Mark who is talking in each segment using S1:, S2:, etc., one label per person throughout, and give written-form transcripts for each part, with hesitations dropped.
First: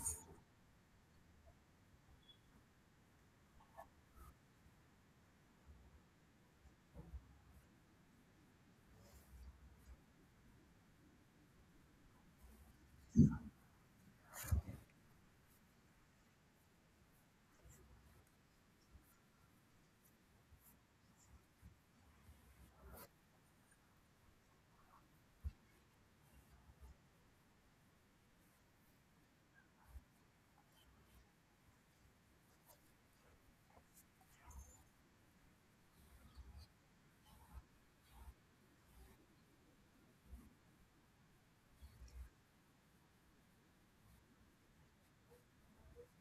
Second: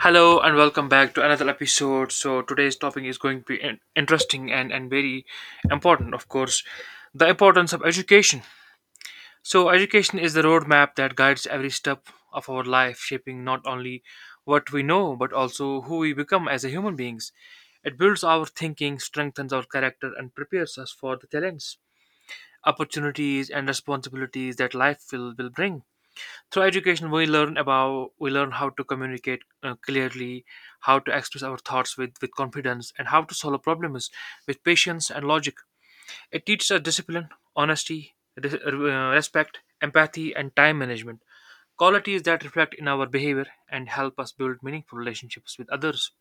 S1: Hello and welcome back to another episode. So today's topic is going to be interesting and very important, of course, the importance of education. So education is the roadmap that guides every step of our life, shaping not only what we know but also who we become as a human beings. It builds our thinking, strengthens our character, and prepares us for the talents, opportunities, and responsibilities that life will bring. Through education we learn about we learn how to communicate clearly, how to express our thoughts with confidence, and how to solve problems with patience and logic. It teaches us discipline, honesty, respect, empathy, and time management, qualities that reflect in our behavior and help us build meaningful relationships with others.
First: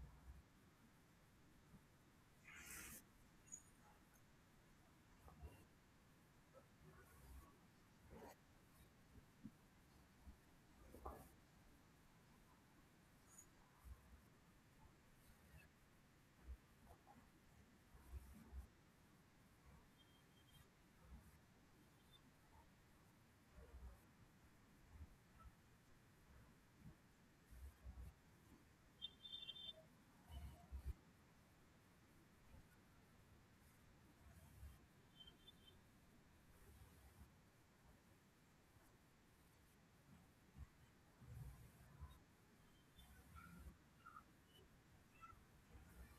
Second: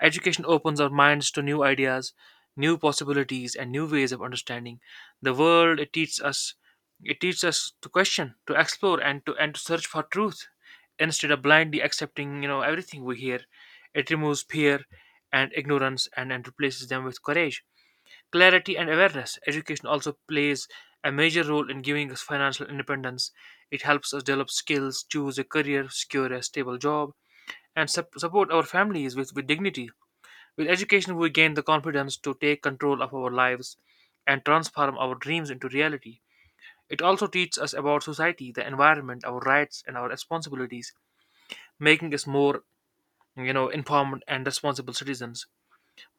S1: Education opens our minds to new ideas, new possibilities, and new ways of understanding the world. It teaches us to question, to explore, and to search for truth instead of blindly accepting everything we hear. It removes fear and ignorance, and replaces them with courage, clarity, and awareness. Education also plays a major role in giving us financial independence. It helps us develop skills, choose a career, secure a stable job, and support our families with dignity. With education, we gain the confidence to take control of our lives and transform our dreams into reality. It also teaches us about society, the environment, our rights, and our responsibilities, making us more, informed and responsible citizens.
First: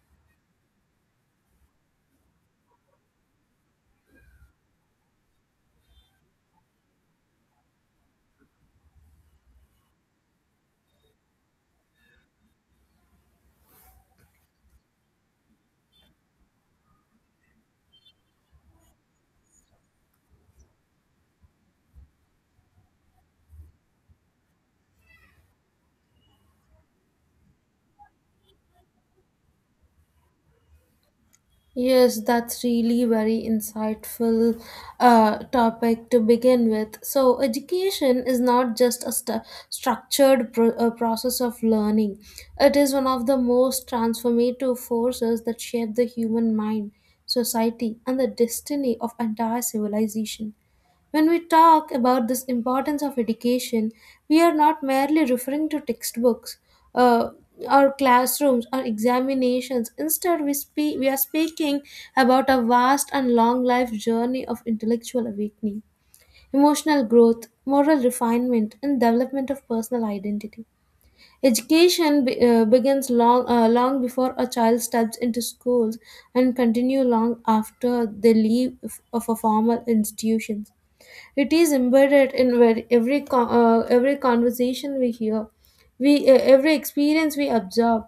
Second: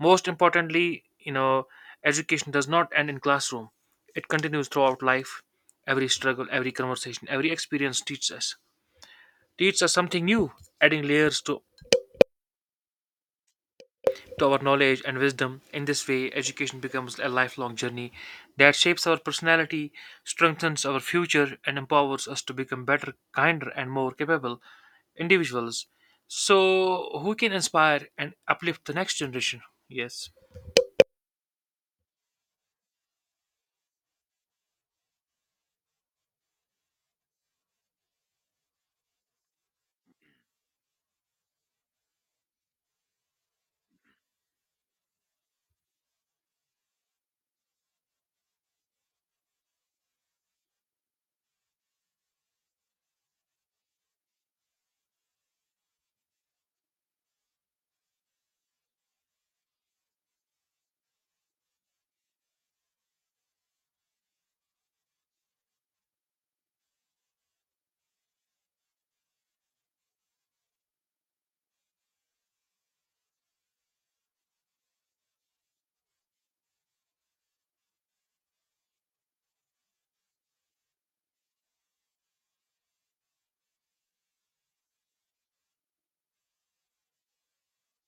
S1: Most importantly, education does not end in classroom. It continues throughout life. Every struggle, every conversation, every experience teaches us something new, adding layers to our knowledge and wisdom. In this way, education becomes a lifelong journey that shapes our personality, strengthens our future, and empowers us to become better, kinder, and more capable individuals. So, who can inspire and uplift the next generation? Yes.
S2: Yes, that's really very insightful topic to begin with. So, education is not just a stu structured process of learning. It is one of the most transformative forces that shape the human mind, society, and the destiny of entire civilization. When we talk about this importance of education, we are not merely referring to textbooks, uh, or classrooms, or examinations. Instead, we are speaking about a vast and long life journey of intellectual awakening, emotional growth, moral refinement, and development of personal identity. Education begins long long before a child steps into schools and continue long after they leave of a formal institutions. It is embedded in every conversation we hear, we every experience we absorb,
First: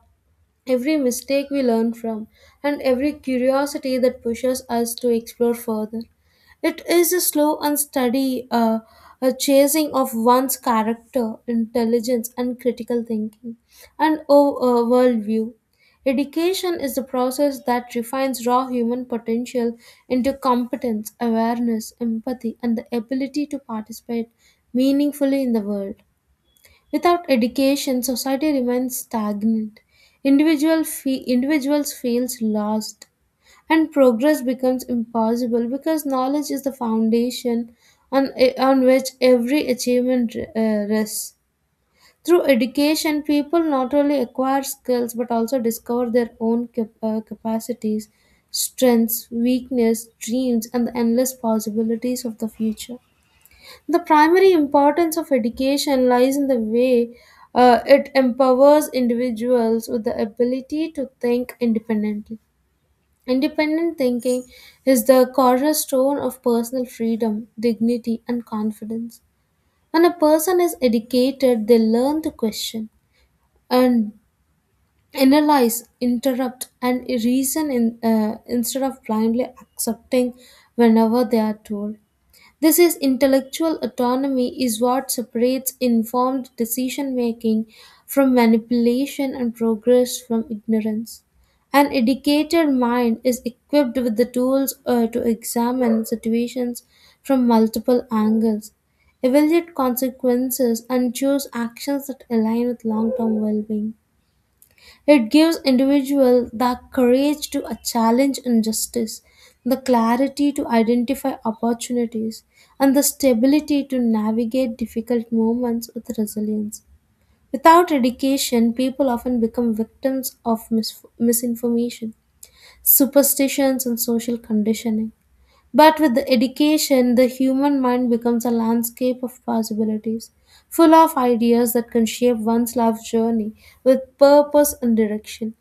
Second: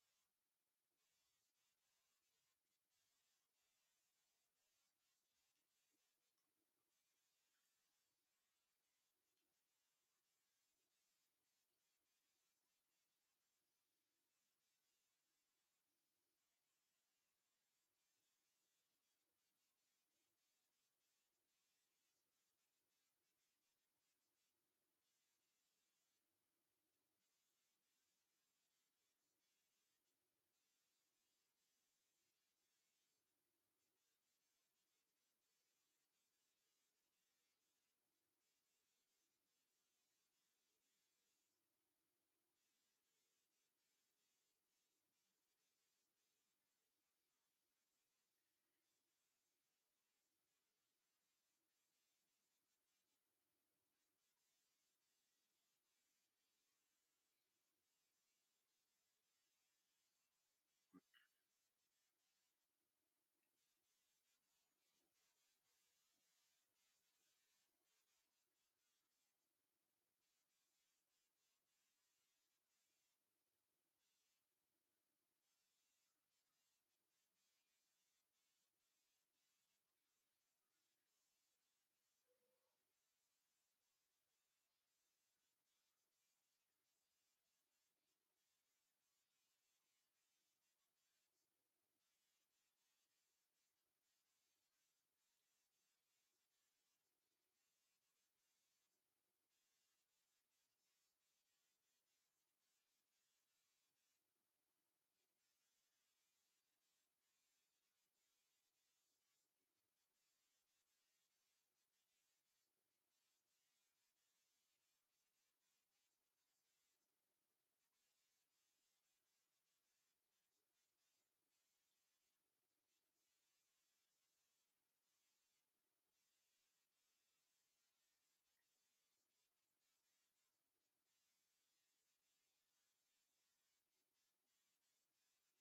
S2: every mistake we learn from, and every curiosity that pushes us to explore further. It is a slow and steady a chasing of one's character, intelligence, and critical thinking, and worldview. Education is the process that refines raw human potential into competence, awareness, empathy, and the ability to participate meaningfully in the world. Without education, society remains stagnant. Individuals feels lost, and progress becomes impossible because knowledge is the foundation on, on which every achievement rests. Through education, people not only acquire skills but also discover their own capacities, strengths, weakness, dreams, and the endless possibilities of the future. The primary importance of education lies in the way it empowers individuals with the ability to think independently. Independent thinking is the cornerstone of personal freedom, dignity, and confidence. When a person is educated, they learn to question and analyze, interrupt, and reason instead of blindly accepting whenever they are told. This is intellectual autonomy is what separates informed decision making from manipulation and progress from ignorance. An educated mind is equipped with the tools to examine situations from multiple angles, evaluate consequences, and choose actions that align with long term well being. It gives individual the courage to challenge injustice, the clarity to identify opportunities, and the stability to navigate difficult moments with resilience. Without education, people often become victims of misinformation, superstitions, and social conditioning. But with the education, the human mind becomes a landscape of possibilities, full of ideas that can shape one's life journey with purpose and direction.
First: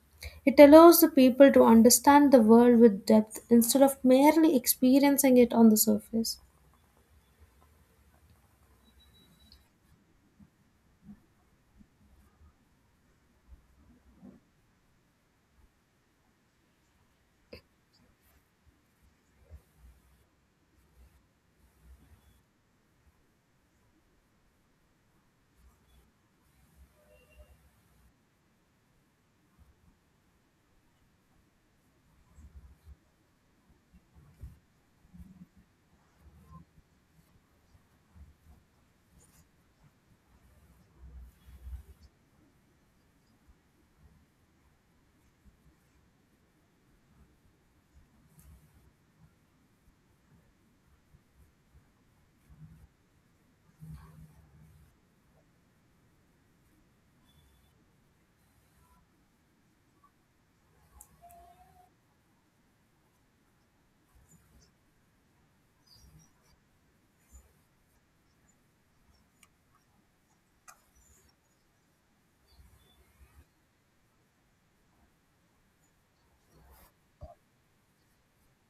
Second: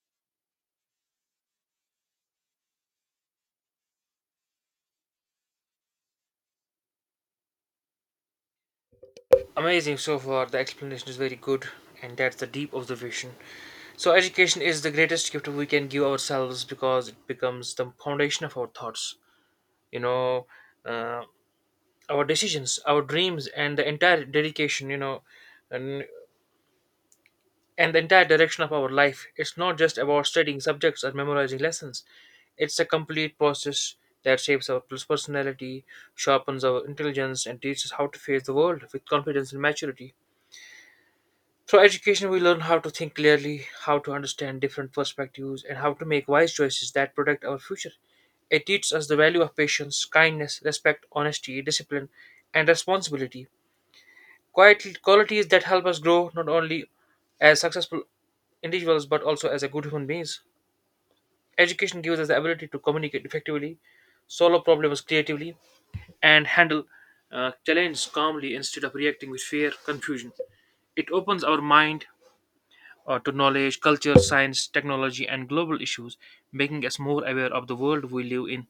S2: It allows the people to understand the world with depth instead of merely experiencing it on the surface.
S1: Amazing so far. The explanation is very good, and that's the deep observation. So, education is the greatest gift we can give ourselves because it becomes the foundation of our thoughts. You know, uh, our decisions, our dreams, and the entire dedication, and, and the entire direction of our life. It's not just about studying subjects or memorizing lessons, it's a complete process that shapes our personality, sharpens our intelligence, and teaches us how to face the world with confidence and maturity. Through education, we learn how to think clearly, how to understand different perspectives, and how to make wise choices that protect our future. It teaches us the value of patience, kindness, respect, honesty, discipline, and responsibility. Quiet qualities that help us grow not only as successful individuals but also as a good human beings. Education gives us the ability to communicate effectively, solve problems creatively, and handle challenges calmly instead of reacting with fear, confusion. It opens our mind to knowledge, culture, science, technology, and global issues, making us more aware of the world we live in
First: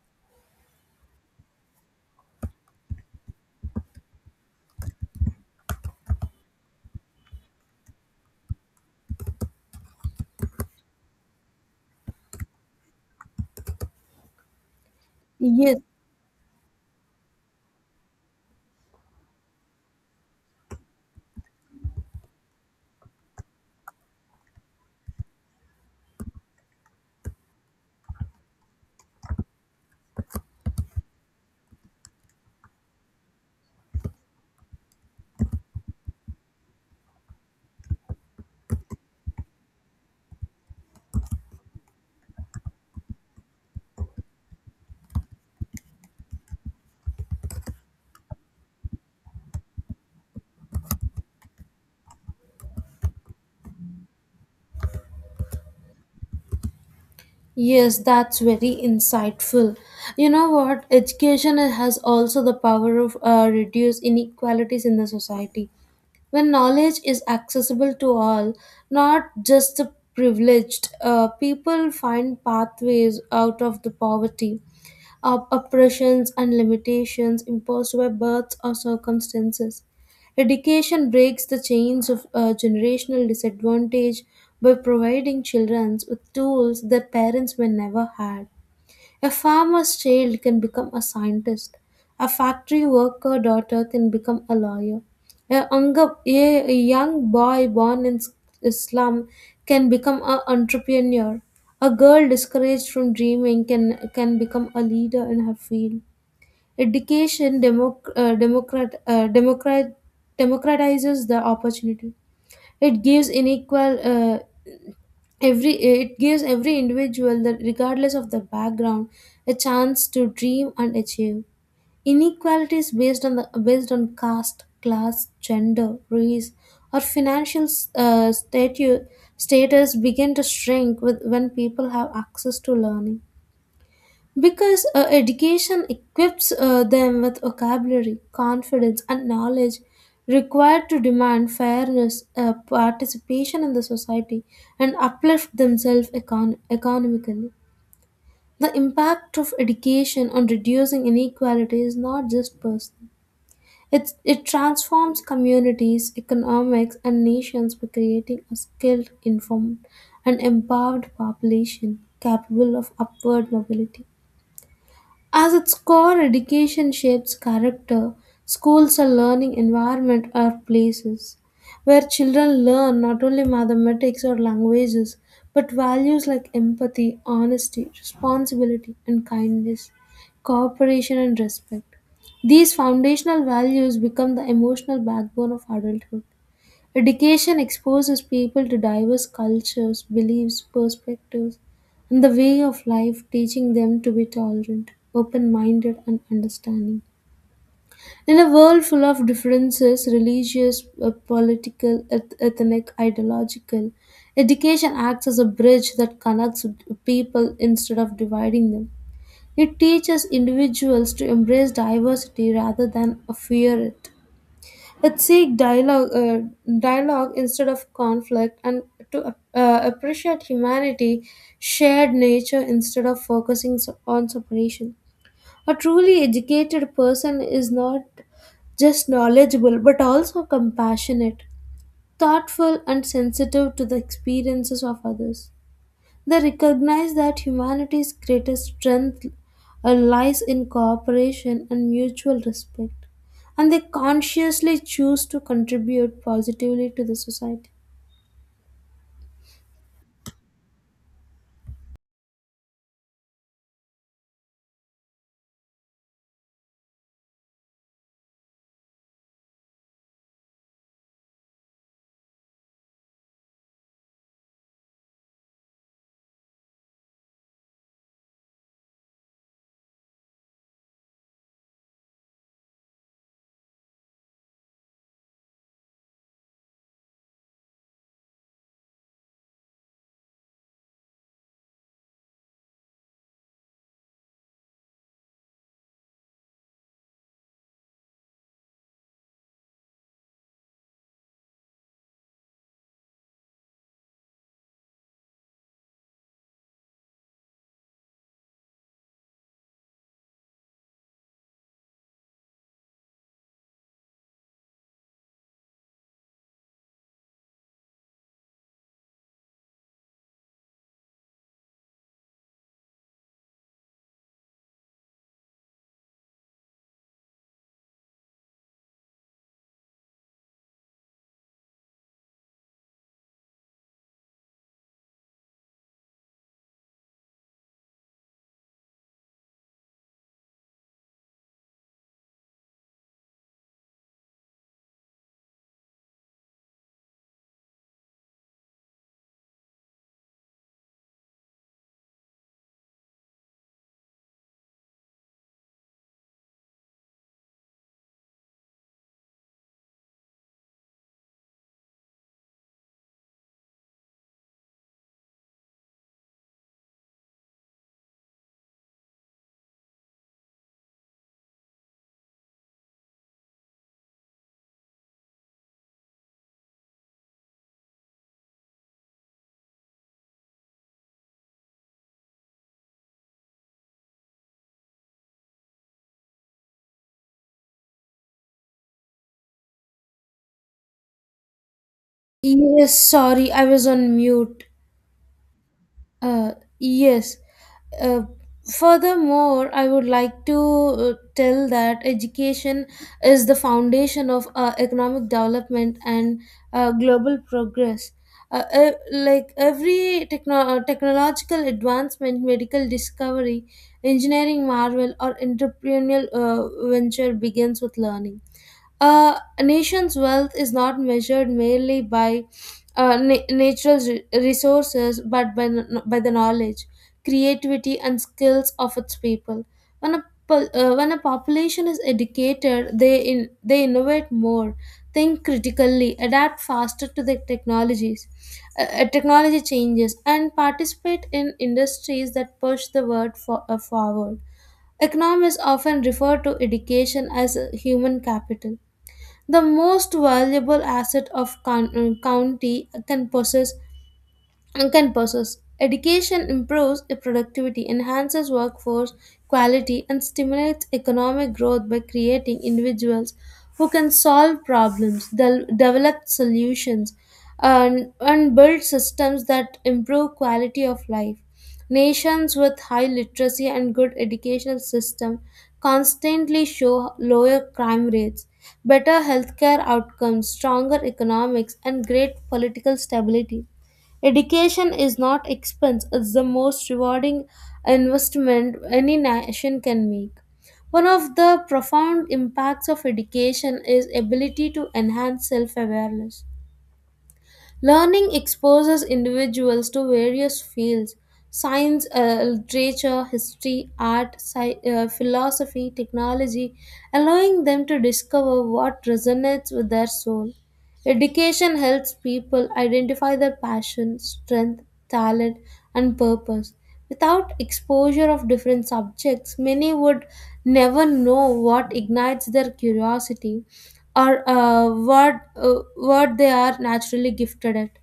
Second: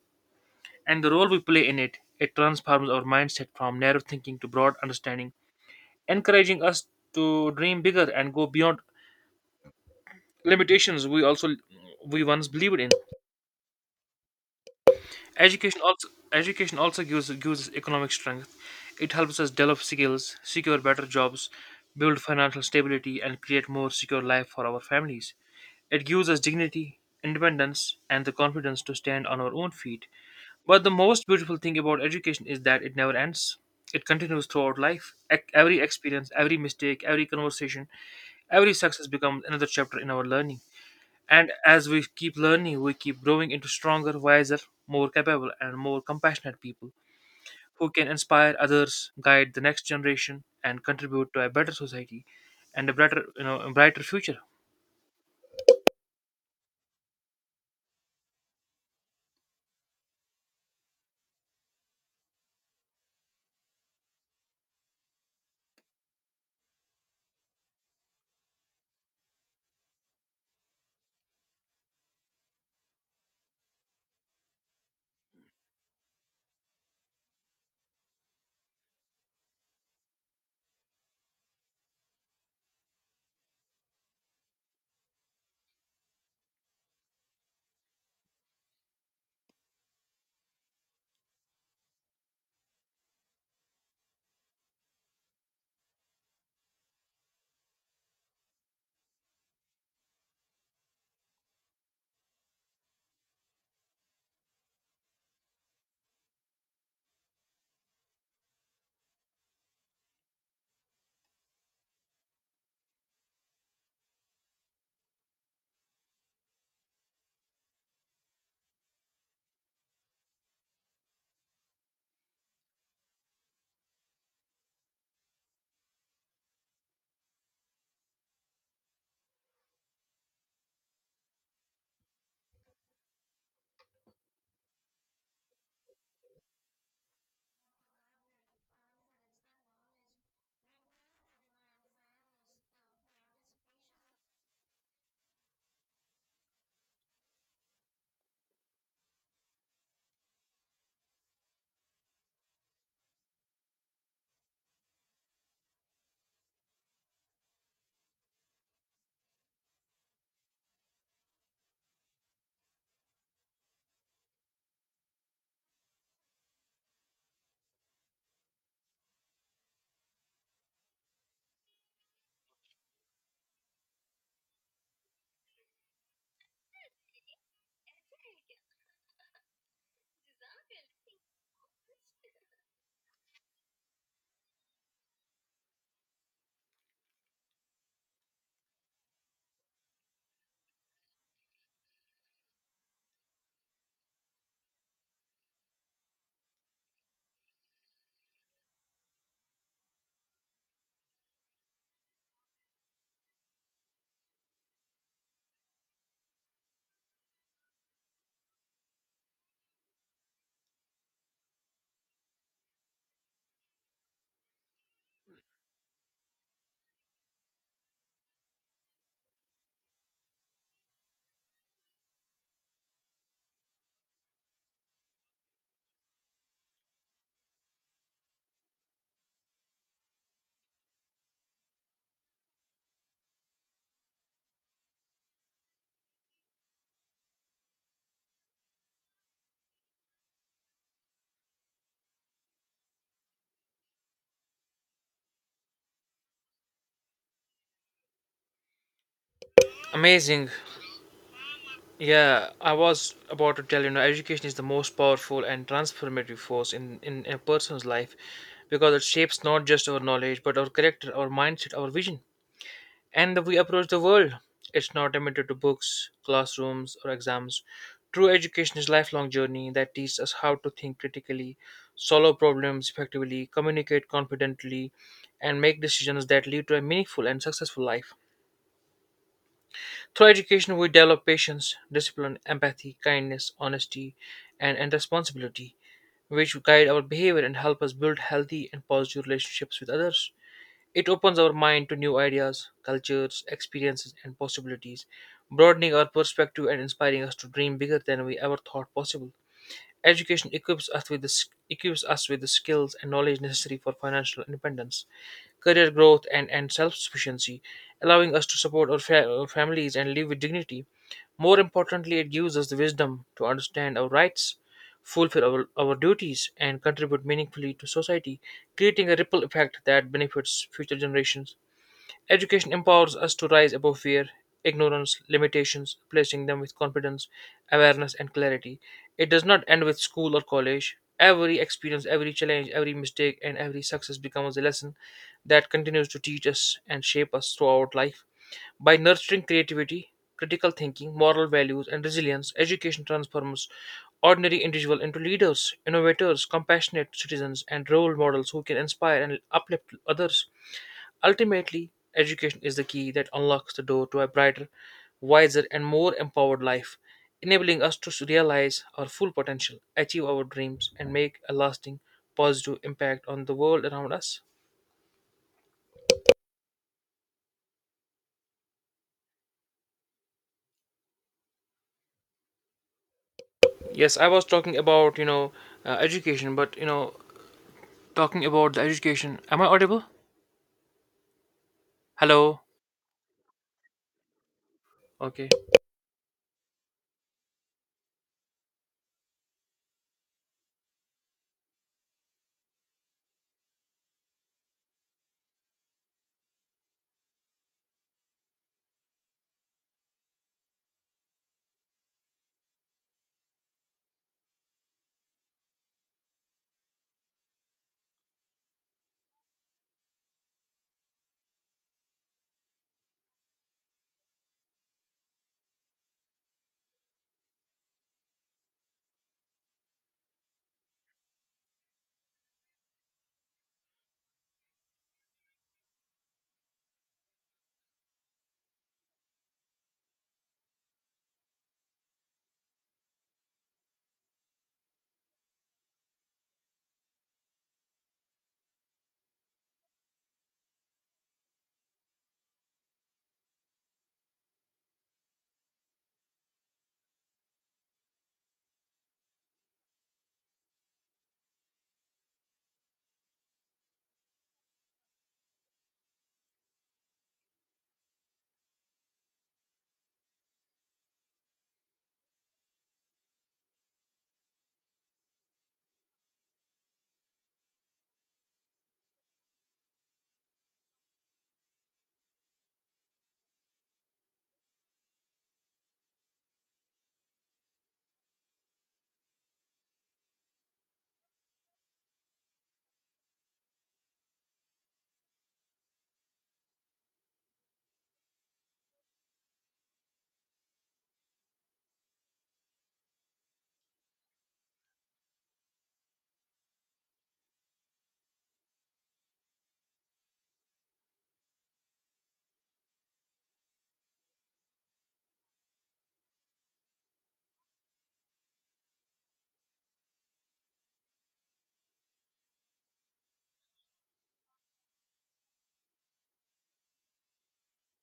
S1: and the role we play in it. It transforms our mindset from narrow thinking to broad understanding, encouraging us to dream bigger and go beyond limitations we once believed in.
S2: Yes,
S1: Education also gives us economic strength. It helps us develop skills, secure better jobs, build financial stability, and create more secure life for our families. It gives us dignity, independence, and the confidence to stand on our own feet. But the most beautiful thing about education is that it never ends. It continues throughout life. Every experience, every mistake, every conversation, every success becomes another chapter in our learning. And as we keep learning, we keep growing into stronger, wiser, more capable, and more compassionate people who can inspire others, guide the next generation, and contribute to a better society and a better, a brighter future.
S2: yes, that's very insightful. You know what? Education has also the power of reduce inequalities in the society. When knowledge is accessible to all, not just the privileged, people find pathways out of the poverty, of oppressions and limitations imposed by birth or circumstances. Education breaks the chains of generational disadvantage by providing children with tools that parents may never had. A farmer's child can become a scientist. A factory worker daughter can become a lawyer. A young boy born in a slum can become an entrepreneur. A girl discouraged from dreaming can become a leader in her field. Education democratizes the opportunity. It gives unequal, uh, it gives every individual that regardless of their background a chance to dream and achieve inequalities based on the based on caste class gender race or financial uh, statu- status begin to shrink with when people have access to learning because education equips them with vocabulary, confidence, and knowledge required to demand fairness, participation in the society, and uplift themselves economically. The impact of education on reducing inequality is not just personal. It transforms communities, economics, and nations by creating a skilled, informed, and empowered population capable of upward mobility. As its core education shapes character, schools are learning environment or places where children learn not only mathematics or languages but values like empathy, honesty, responsibility and kindness, cooperation and respect. These foundational values become the emotional backbone of adulthood. Education exposes people to diverse cultures, beliefs, perspectives, and the way of life, teaching them to be tolerant, open minded, and understanding. In a world full of differences religious, political, ethnic, ideological education acts as a bridge that connects people instead of dividing them. It teaches individuals to embrace diversity rather than fear it. It seek dialogue instead of conflict, and to appreciate humanity, shared nature instead of focusing on separation. A truly educated person is not just knowledgeable but also compassionate, thoughtful, and sensitive to the experiences of others. They recognize that humanity's greatest strength lies in cooperation and mutual respect, and they consciously choose to contribute positively to the society.
S1: Amazing. Yeah, I was about to tell you know, education is the most powerful and transformative force in a person's life because it shapes not just our knowledge but our character, our mindset, our vision, and the way we approach the world. It's not limited to books, classrooms, or exams. True education is a lifelong journey that teaches us how to think critically, solve problems effectively, communicate confidently, and make decisions that lead to a meaningful and successful life. Through education, we develop patience, discipline, empathy, kindness, honesty, and responsibility, which guide our behavior and help us build healthy and positive relationships with others. It opens our mind to new ideas, cultures, experiences, and possibilities, broadening our perspective and inspiring us to dream bigger than we ever thought possible. Education equips us with the, s- equips us with the skills and knowledge necessary for financial independence, career growth, and self sufficiency, allowing us to support our families and live with dignity. More importantly, it gives us the wisdom to understand our rights, fulfill our duties, and contribute meaningfully to society, creating a ripple effect that benefits future generations. Education empowers us to rise above fear, ignorance, limitations, placing them with confidence, awareness, and clarity. It does not end with school or college. Every experience, every challenge, every mistake, and every success becomes a lesson that continues to teach us and shape us throughout life. By nurturing creativity, critical thinking, moral values, and resilience, education transforms ordinary individuals into leaders, innovators, compassionate citizens, and role models who can inspire and uplift others. Ultimately, education is the key that unlocks the door to a brighter, wiser, and more empowered life, enabling us to realize our full potential, achieve our dreams, and make a lasting positive impact on the world around us. Yes, I was talking about, education, but, talking about the education. Am I audible? Hello?
S2: Yes, sorry, I was on mute.
S1: Okay.
S2: Uh, yes. Uh, furthermore, I would like to tell that education is the foundation of economic development and global progress. Like every technological advancement, medical discovery, engineering marvel, or entrepreneurial venture begins with learning a nation's wealth is not measured merely by natural resources but by the knowledge, creativity, and skills of its people. When a population is educated, they innovate more, think critically, adapt faster to the technologies, technology changes, and participate in industries that push the world forward. Economists often refer to education as a human capital the most valuable asset of county can possess and purposes. Education improves productivity, enhances workforce quality, and stimulates economic growth by creating individuals who can solve problems, develop solutions, and build systems that improve quality of life. Nations with high literacy and good educational system constantly show lower crime rates, better healthcare outcomes, stronger economics, and great political stability. Education is not expense, it's the most rewarding investment any nation can make. One of the profound impacts of education is ability to enhance self-awareness. Learning exposes individuals to various fields science, literature, history, art, philosophy, technology, allowing them to discover what resonates with their soul. Education helps people identify their passion, strength, talent, and purpose. Without exposure of different subjects, many would never know what ignites their curiosity or what they are naturally gifted at.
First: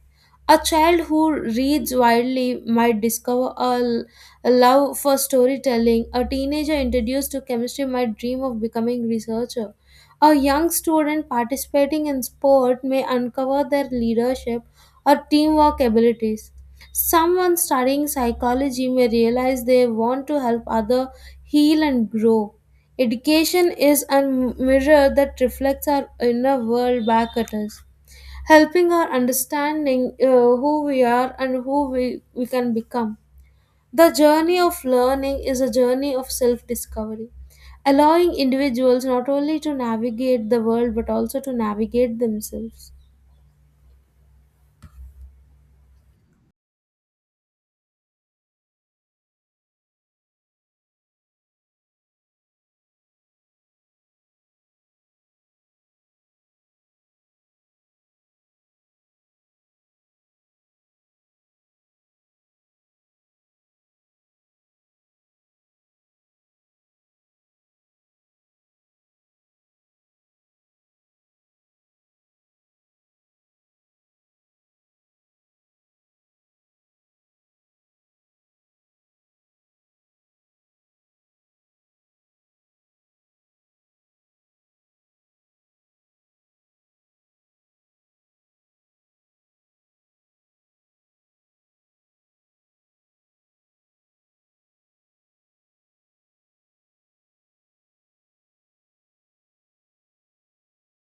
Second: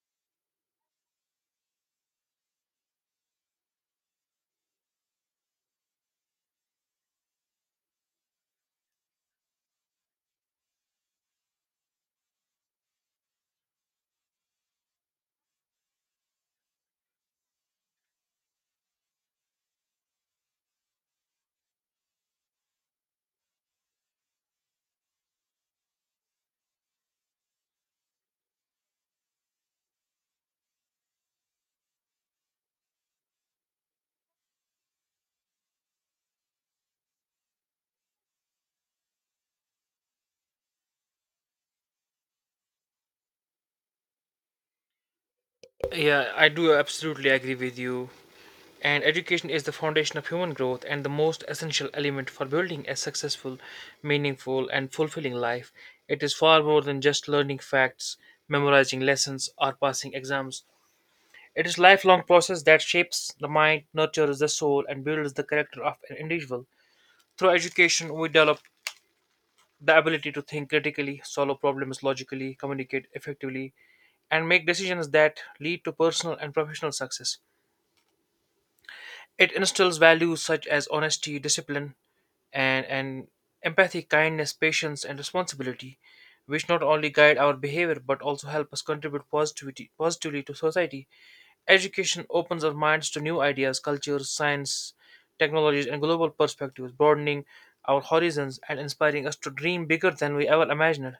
S2: A child who reads widely might discover a love for storytelling. A teenager introduced to chemistry might dream of becoming researcher. A young student participating in sport may uncover their leadership or teamwork abilities. Someone studying psychology may realize they want to help other heal and grow. Education is a mirror that reflects our inner world back at us, helping our understanding who we are and who we can become. The journey of learning is a journey of self discovery, allowing individuals not only to navigate the world but also to navigate themselves.
S1: Yeah, I do absolutely agree with you. And education is the foundation of human growth and the most essential element for building a successful, meaningful, and fulfilling life. It is far more than just learning facts, memorizing lessons, or passing exams. It is lifelong process that shapes the mind, nurtures the soul, and builds the character of an individual. Through education, we develop the ability to think critically, solve problems logically, communicate effectively, and make decisions that lead to personal and professional success. It instills values such as honesty, discipline, and empathy, kindness, patience, and responsibility, which not only guide our behavior but also help us contribute positively to society. Education opens our minds to new ideas, cultures, science, technologies, and global perspectives, broadening our horizons and inspiring us to dream bigger than we ever imagined.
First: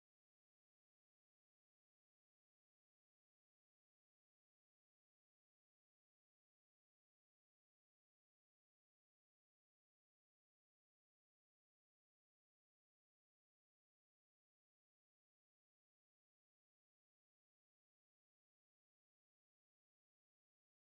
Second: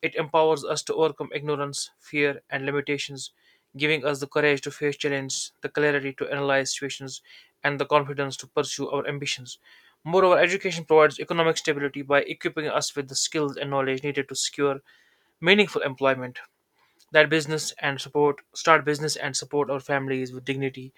S1: It empowers us to overcome ignorance, fear, and limitations, giving us the courage to face challenges, the clarity to analyze situations, and the confidence to pursue our ambitions. Moreover, education provides economic stability by equipping us with the skills and knowledge needed to secure meaningful employment that business and support start business and support our families with dignity.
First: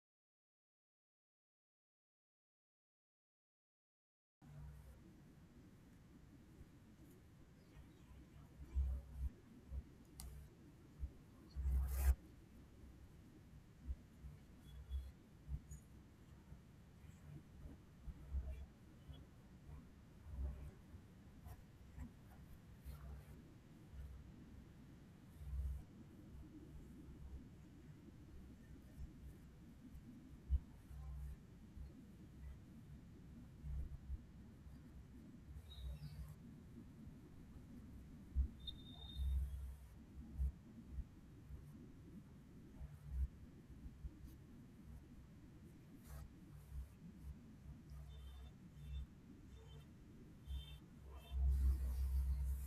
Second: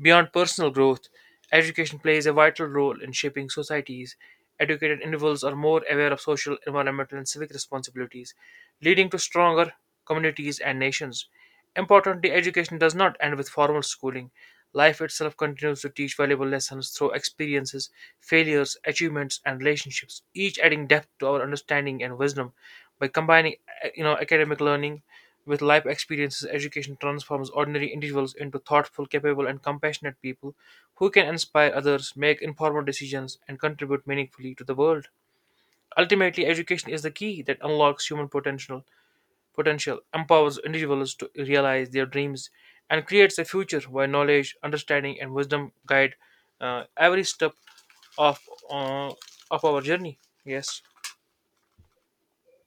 S1: Beyond personal growth, education plays a vital role in shaping societies. Educated individuals are more aware of social, environmental, and civic responsibilities, leading to stronger communities and nations. Importantly, education does not end with formal schooling. Life itself continues to teach valuable lessons through experiences, failures, achievements, and relationships, each adding depth to our understanding and wisdom by combining academic learning with life experiences. Education transforms ordinary individuals into thoughtful, capable, and compassionate people who can inspire others, make informed decisions, and contribute meaningfully to the world. Ultimately, education is the key that unlocks human potential, potential empowers individuals to realize their dreams, and creates a future where knowledge, understanding, and wisdom guide every step of, uh, of our journey. Yes.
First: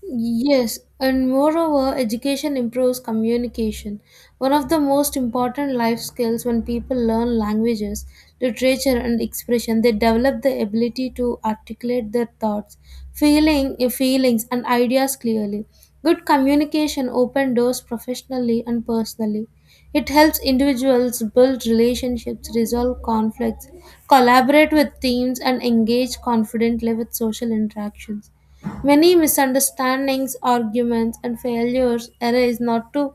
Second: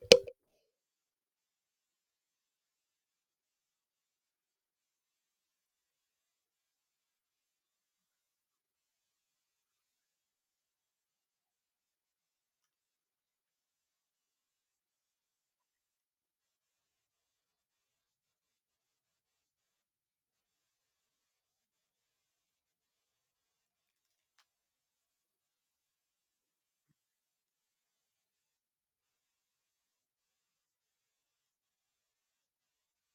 S2: Yes, and moreover, education improves communication, one of the most important life skills when people learn languages, literature, and expression. They develop the ability to articulate their thoughts, feelings, and ideas clearly. Good communication opens doors professionally and personally. It helps individuals build relationships, resolve conflicts, collaborate with teams, and engage confidently with social interactions. Many misunderstandings, arguments, and failures arise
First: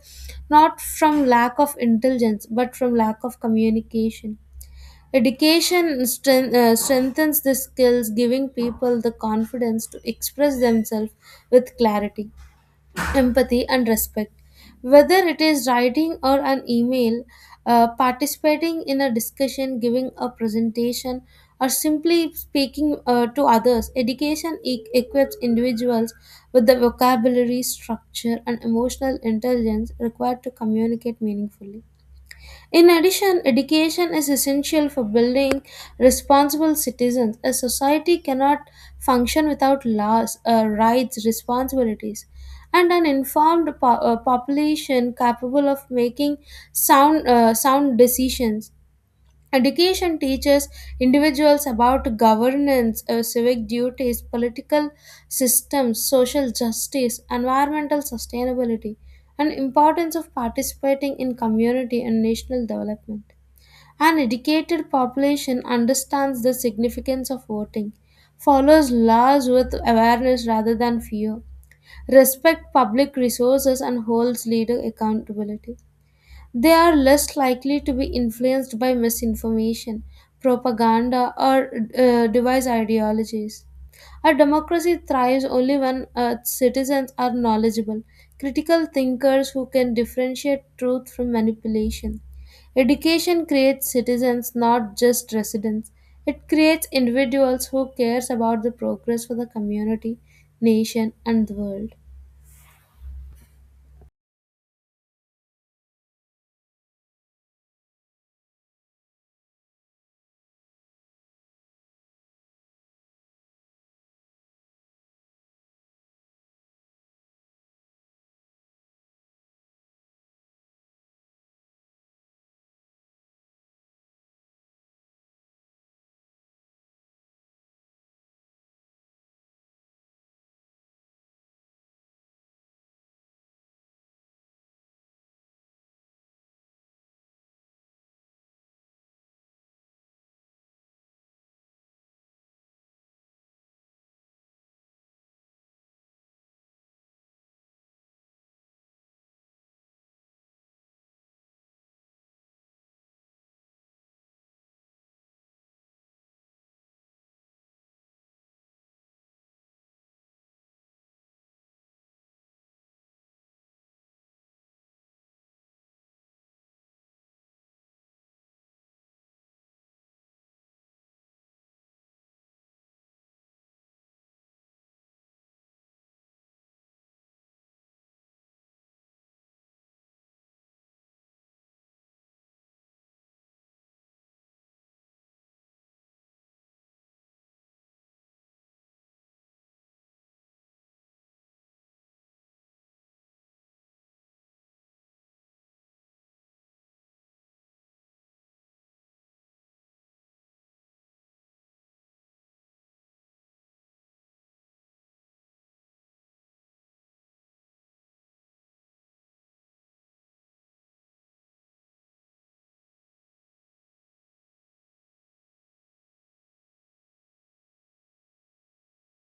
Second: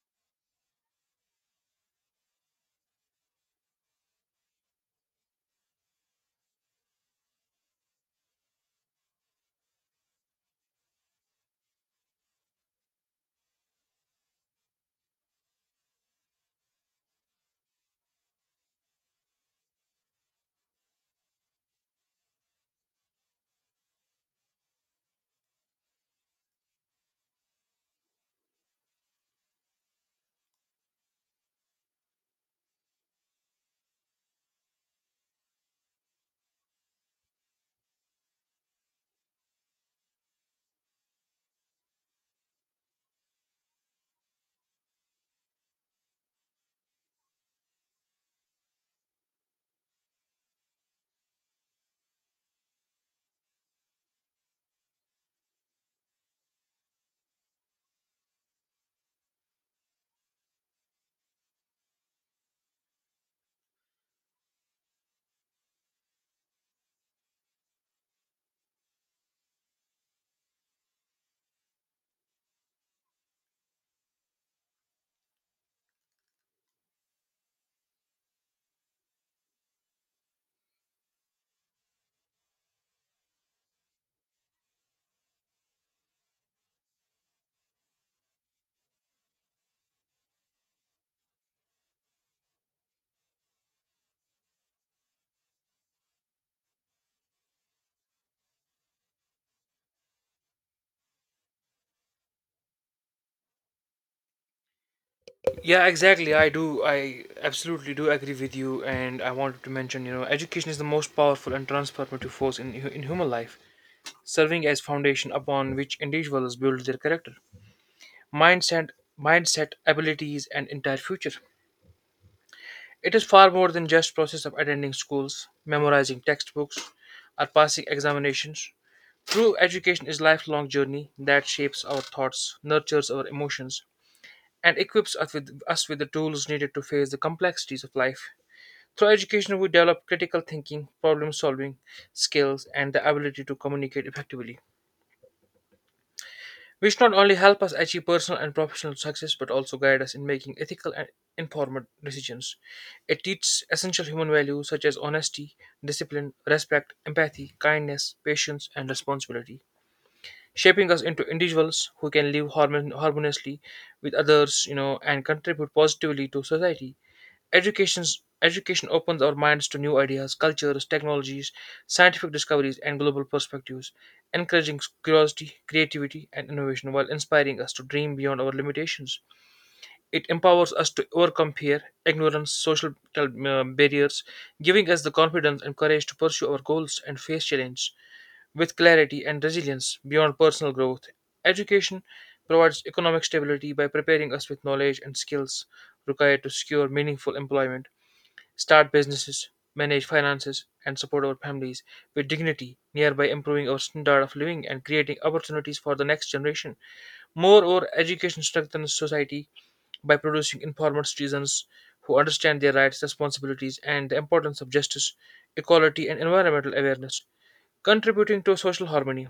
S2: not from lack of intelligence but from lack of communication. Education strengthens the skills, giving people the confidence to express themselves with clarity empathy and respect whether it is writing or an email, participating in a discussion giving a presentation or simply speaking to others education equips individuals with the vocabulary structure and emotional intelligence required to communicate meaningfully in addition, education is essential for building responsible citizens. A society cannot function without laws, rights, responsibilities, and an informed population capable of making sound decisions. Education teaches individuals about governance, civic duties, political systems, social justice, environmental sustainability, and importance of participating in community and national development. An educated population understands the significance of voting, follows laws with awareness rather than fear, respect public resources and holds leader accountability. They are less likely to be influenced by misinformation, propaganda, or device ideologies. A democracy thrives only when citizens are knowledgeable, critical thinkers who can differentiate truth from manipulation. Education creates citizens, not just residents. It creates individuals who cares about the progress for the community, nation, and the world.
S1: Yeah, exactly. I do. I absolutely do agree with you. And I wanted to mention, you know, education is the most powerful and transformative force in human life, serving as foundation upon which individuals build their character, mindset, mindset, abilities, and entire future. It is far more than just process of attending schools, memorizing textbooks, or passing examinations. True education is lifelong journey that shapes our thoughts, nurtures our emotions, and equips us with the tools needed to face the complexities of life. Through education, we develop critical thinking, problem solving skills, and the ability to communicate effectively, which not only help us achieve personal and professional success but also guide us in making ethical and informed decisions. It teaches essential human values such as honesty, discipline, respect, empathy, kindness, patience, and responsibility, shaping us into individuals who can live harmoniously with others, you know, and contribute positively to society. Education opens our minds to new ideas, cultures, technologies, scientific discoveries, and global perspectives, encouraging curiosity, creativity, and innovation while inspiring us to dream beyond our limitations. It empowers us to overcome fear, ignorance, social barriers, giving us the confidence and courage to pursue our goals and face challenge with clarity and resilience beyond personal growth. Education provides economic stability by preparing us with knowledge and skills required to secure meaningful employment start businesses, manage finances, and support our families with dignity, thereby improving our standard of living and creating opportunities for the next generation. Moreover, education strengthens society by producing informed citizens who understand their rights, responsibilities, and the importance of justice, equality, and environmental awareness, contributing to social harmony,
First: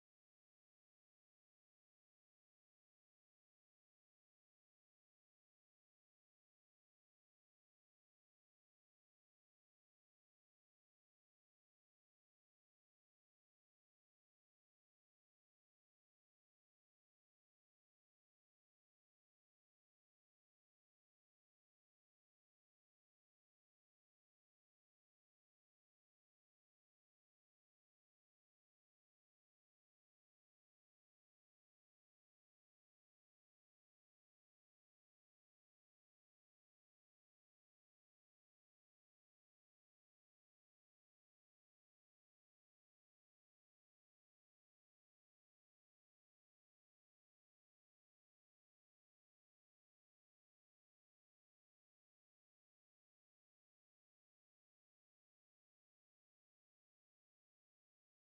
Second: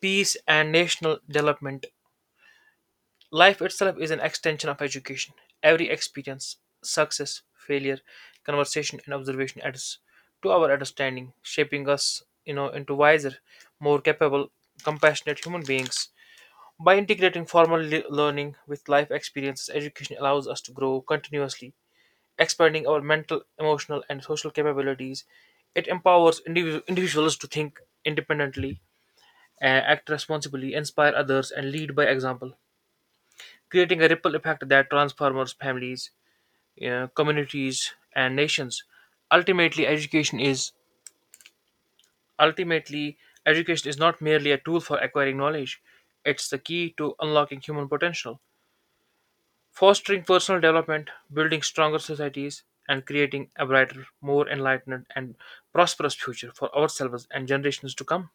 S1: peace, and national development. Life itself is an extension of education. Every experience, success, failure, conversation, and observation adds to our understanding, shaping us, into wiser, more capable, compassionate human beings. By integrating formal learning with life experiences, education allows us to grow continuously, expanding our mental, emotional, and social capabilities. It empowers individuals to think independently, act responsibly, inspire others, and lead by example creating a ripple effect that transforms families, communities, and nations. Ultimately, education is ultimately, education is not merely a tool for acquiring knowledge; it's the key to unlocking human potential, fostering personal development, building stronger societies, and creating a brighter, more enlightened, and prosperous future for ourselves and generations to come.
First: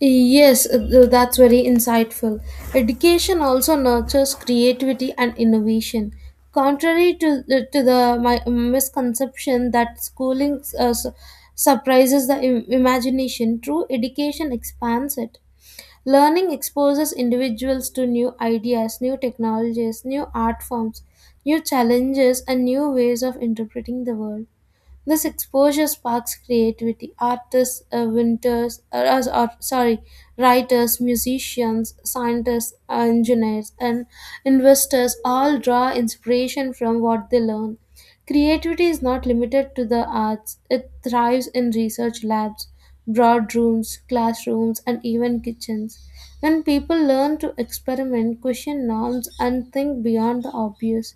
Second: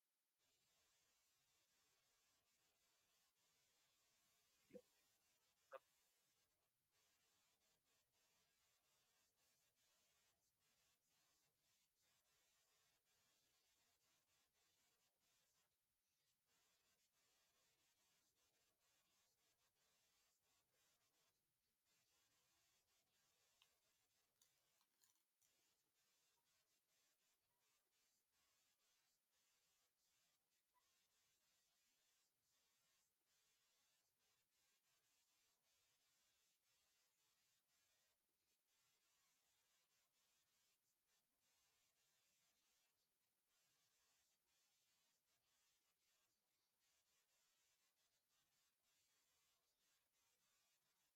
S2: Yes, that's very insightful. Education also nurtures creativity and innovation. Contrary to the misconception that schooling surprises the imagination, true education expands it. Learning exposes individuals to new ideas, new technologies, new art forms, new challenges, and new ways of interpreting the world. This exposure sparks creativity. Artists, writers, musicians, scientists, engineers, and investors all draw inspiration from what they learn. Creativity is not limited to the arts, it thrives in research labs, broad rooms, classrooms, and even kitchens. When people learn to experiment, question norms, and think beyond the obvious,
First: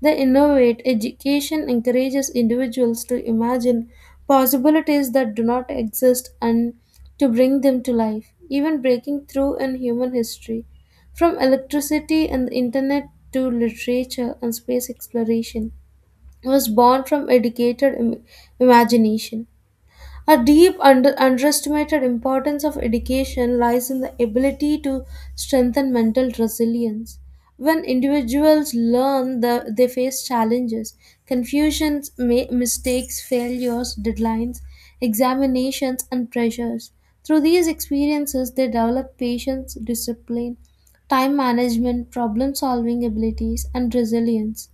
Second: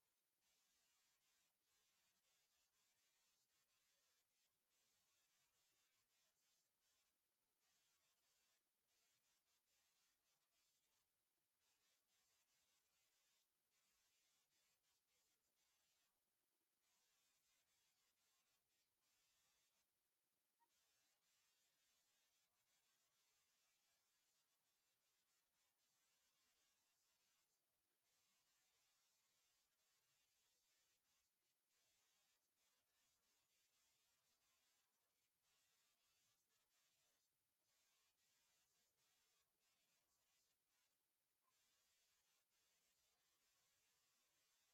S2: the Innovate education encourages individuals to imagine possibilities that do not exist and to bring them to life, even breaking through in human history. From electricity and the internet to literature and space exploration was born from educated imagination. A deep underestimated importance of education lies in the ability to strengthen mental resilience. When individuals learn, they face challenges, confusions, mistakes, failures, deadlines, examinations, and pressures. Through these experiences, they develop patience, discipline, time management, problem solving abilities, and resilience.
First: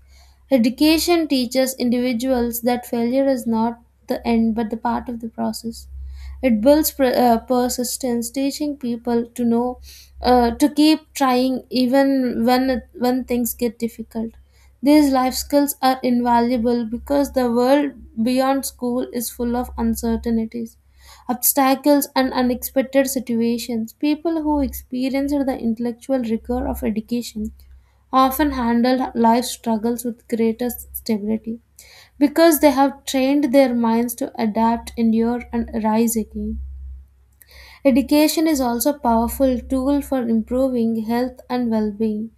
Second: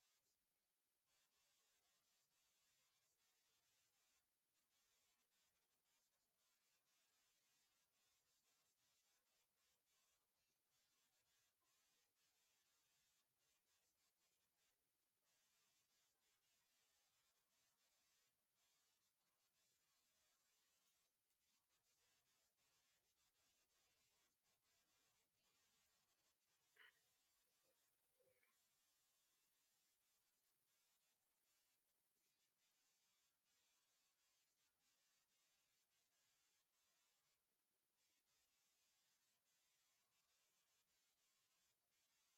S2: Education teaches individuals that failure is not the end but the part of the process. It builds persistence, teaching people to know to keep trying even when things get difficult. These life skills are invaluable because the world beyond school is full of uncertainties, obstacles, and unexpected situations. People who experienced the intellectual rigor of education often handle life struggles with greater stability because they have trained their minds to adapt, endure, and rise again. Education is also a powerful tool for improving health and well being.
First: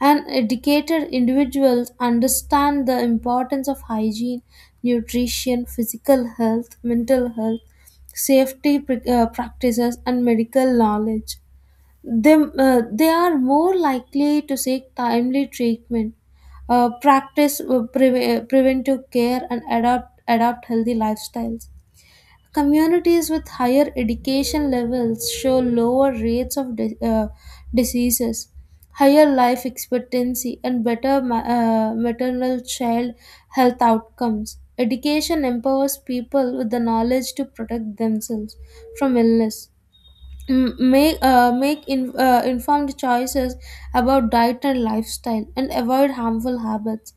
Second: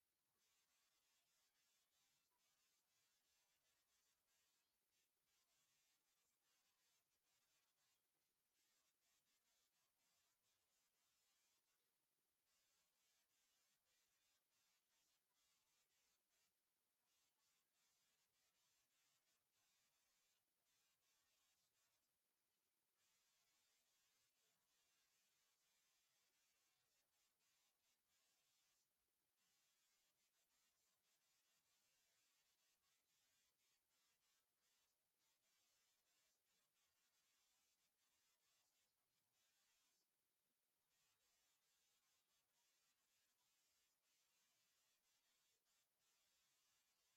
S2: And educated individuals understand the importance of hygiene, nutrition, physical health, mental health, practices, and medical knowledge. They are more likely to seek timely treatment, practice preventive care, and adopt healthy lifestyles. Communities with higher education levels show lower rates of diseases, higher life expectancy, and better maternal child health outcomes. Education empowers people with the knowledge to protect themselves from illness make informed choices about diet and lifestyle and avoid harmful habits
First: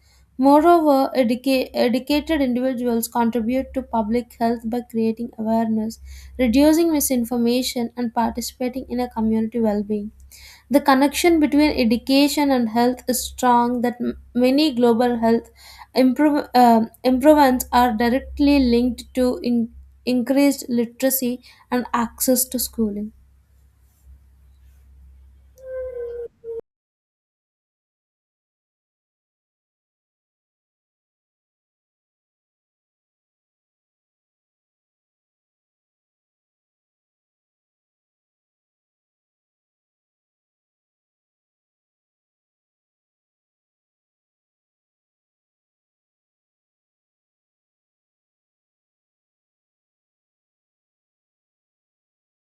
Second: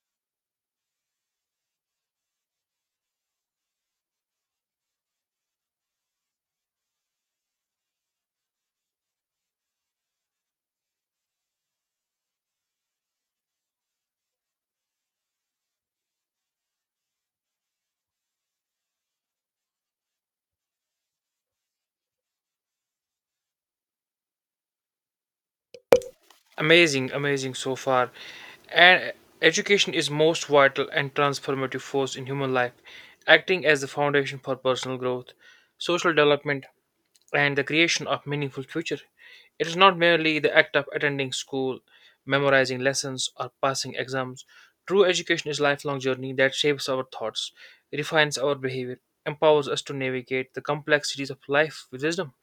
S2: moreover educated individuals contribute to public health by creating awareness reducing misinformation and participating in a community well-being the connection between education and health is strong that many global health improvements are directly linked to increased literacy and access to schooling.
S1: Amazing, amazing so far. And education is most vital and transformative force in human life, acting as the foundation for personal growth, social development, and the creation of meaningful future. It is not merely the act of attending school, memorizing lessons, or passing exams. True education is a lifelong journey that shapes our thoughts, refines our behavior, empowers us to navigate the complexities of life with wisdom.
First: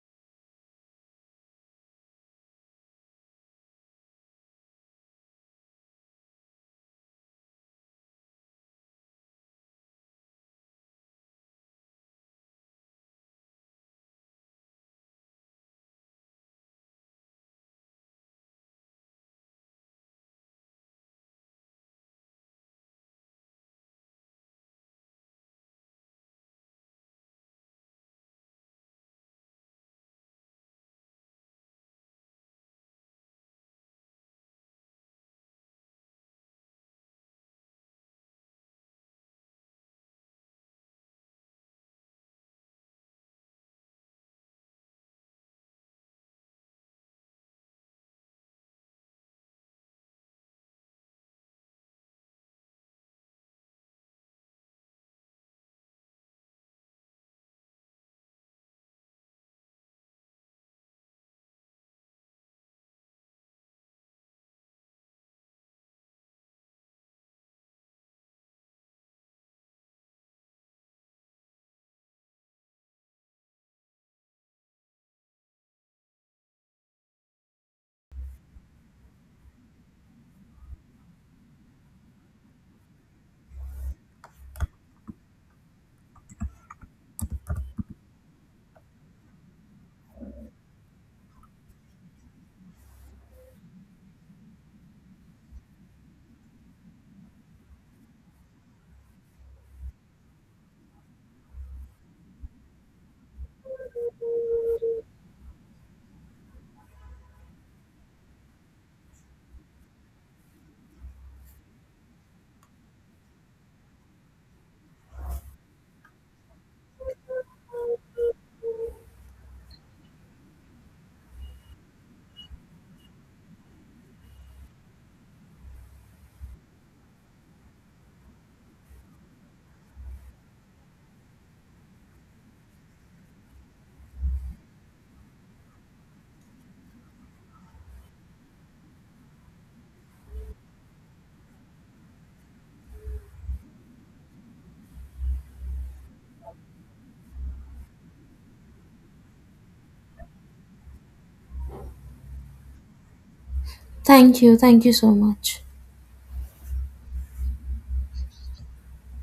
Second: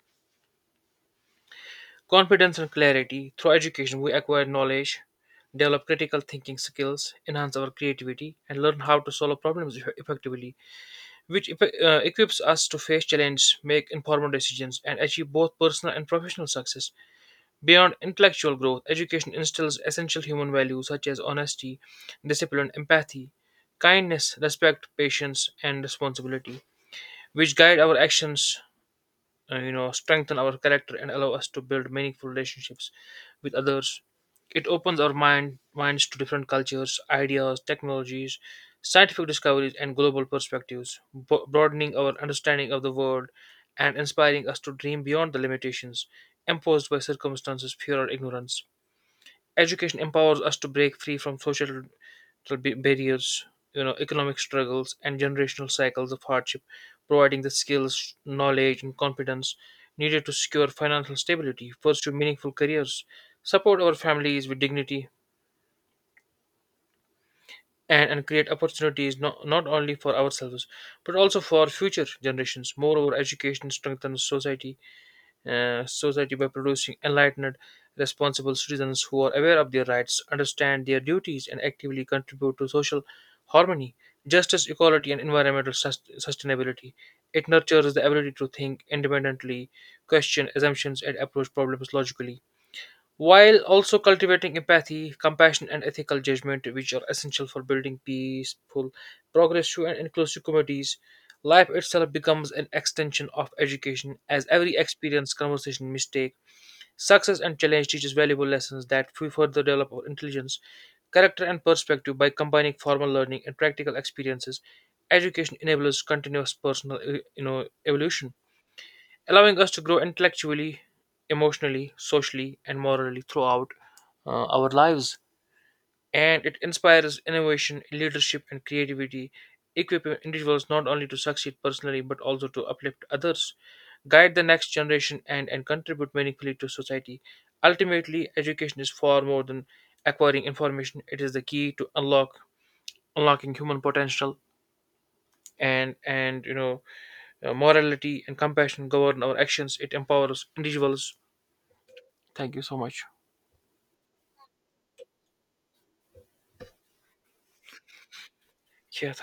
S1: Confidence and clarity. Through education, we acquire knowledge, develop critical thinking skills, enhance our creativity, and learn how to solve problems effectively, which equips us to face challenges, make informed decisions, and achieve both personal and professional success. Beyond intellectual growth, education instills essential human values such as honesty, discipline, empathy, kindness, respect, patience, and responsibility, which guide our actions, strengthen our character and allow us to build meaningful relationships with others. It opens our minds to different cultures, ideas, technologies, scientific discoveries, and global perspectives, broadening our understanding of the world and inspiring us to dream beyond the limitations imposed by circumstances, fear, or ignorance. Education empowers us to break free from social barriers, economic struggles, and generational cycles of hardship, providing the skills, knowledge, and confidence needed to secure financial stability, pursue meaningful careers, support our families with dignity, and, create opportunities not only for ourselves but also for future generations. Moreover, education strengthens society by producing enlightened, responsible citizens who are aware of their rights, understand their duties, and actively contribute to social harmony, justice, equality, and environmental sustainability. It nurtures the ability to think independently, question assumptions, and approach problems logically while also cultivating empathy, compassion, and ethical judgment, which are essential for building peaceful, progressive, and inclusive communities. Life itself becomes an extension of education, as every experience, conversation, mistake, success, and challenge teaches valuable lessons that we further develop our intelligence, character, and perspective by combining formal learning and practical experiences. Education enables continuous personal evolution, allowing us to grow intellectually, emotionally, socially, and morally throughout our lives, and it inspires innovation, leadership, and creativity, equipping individuals not only to succeed personally but also to uplift others, guide the next generation, and, contribute meaningfully to society. Ultimately, education is far more than acquiring information, it is the key to unlocking human potential and you know morality and compassion govern our actions. It empowers individuals. Thank you so much.
S2: Thank you. Thank you so much.
S1: Yeah, thank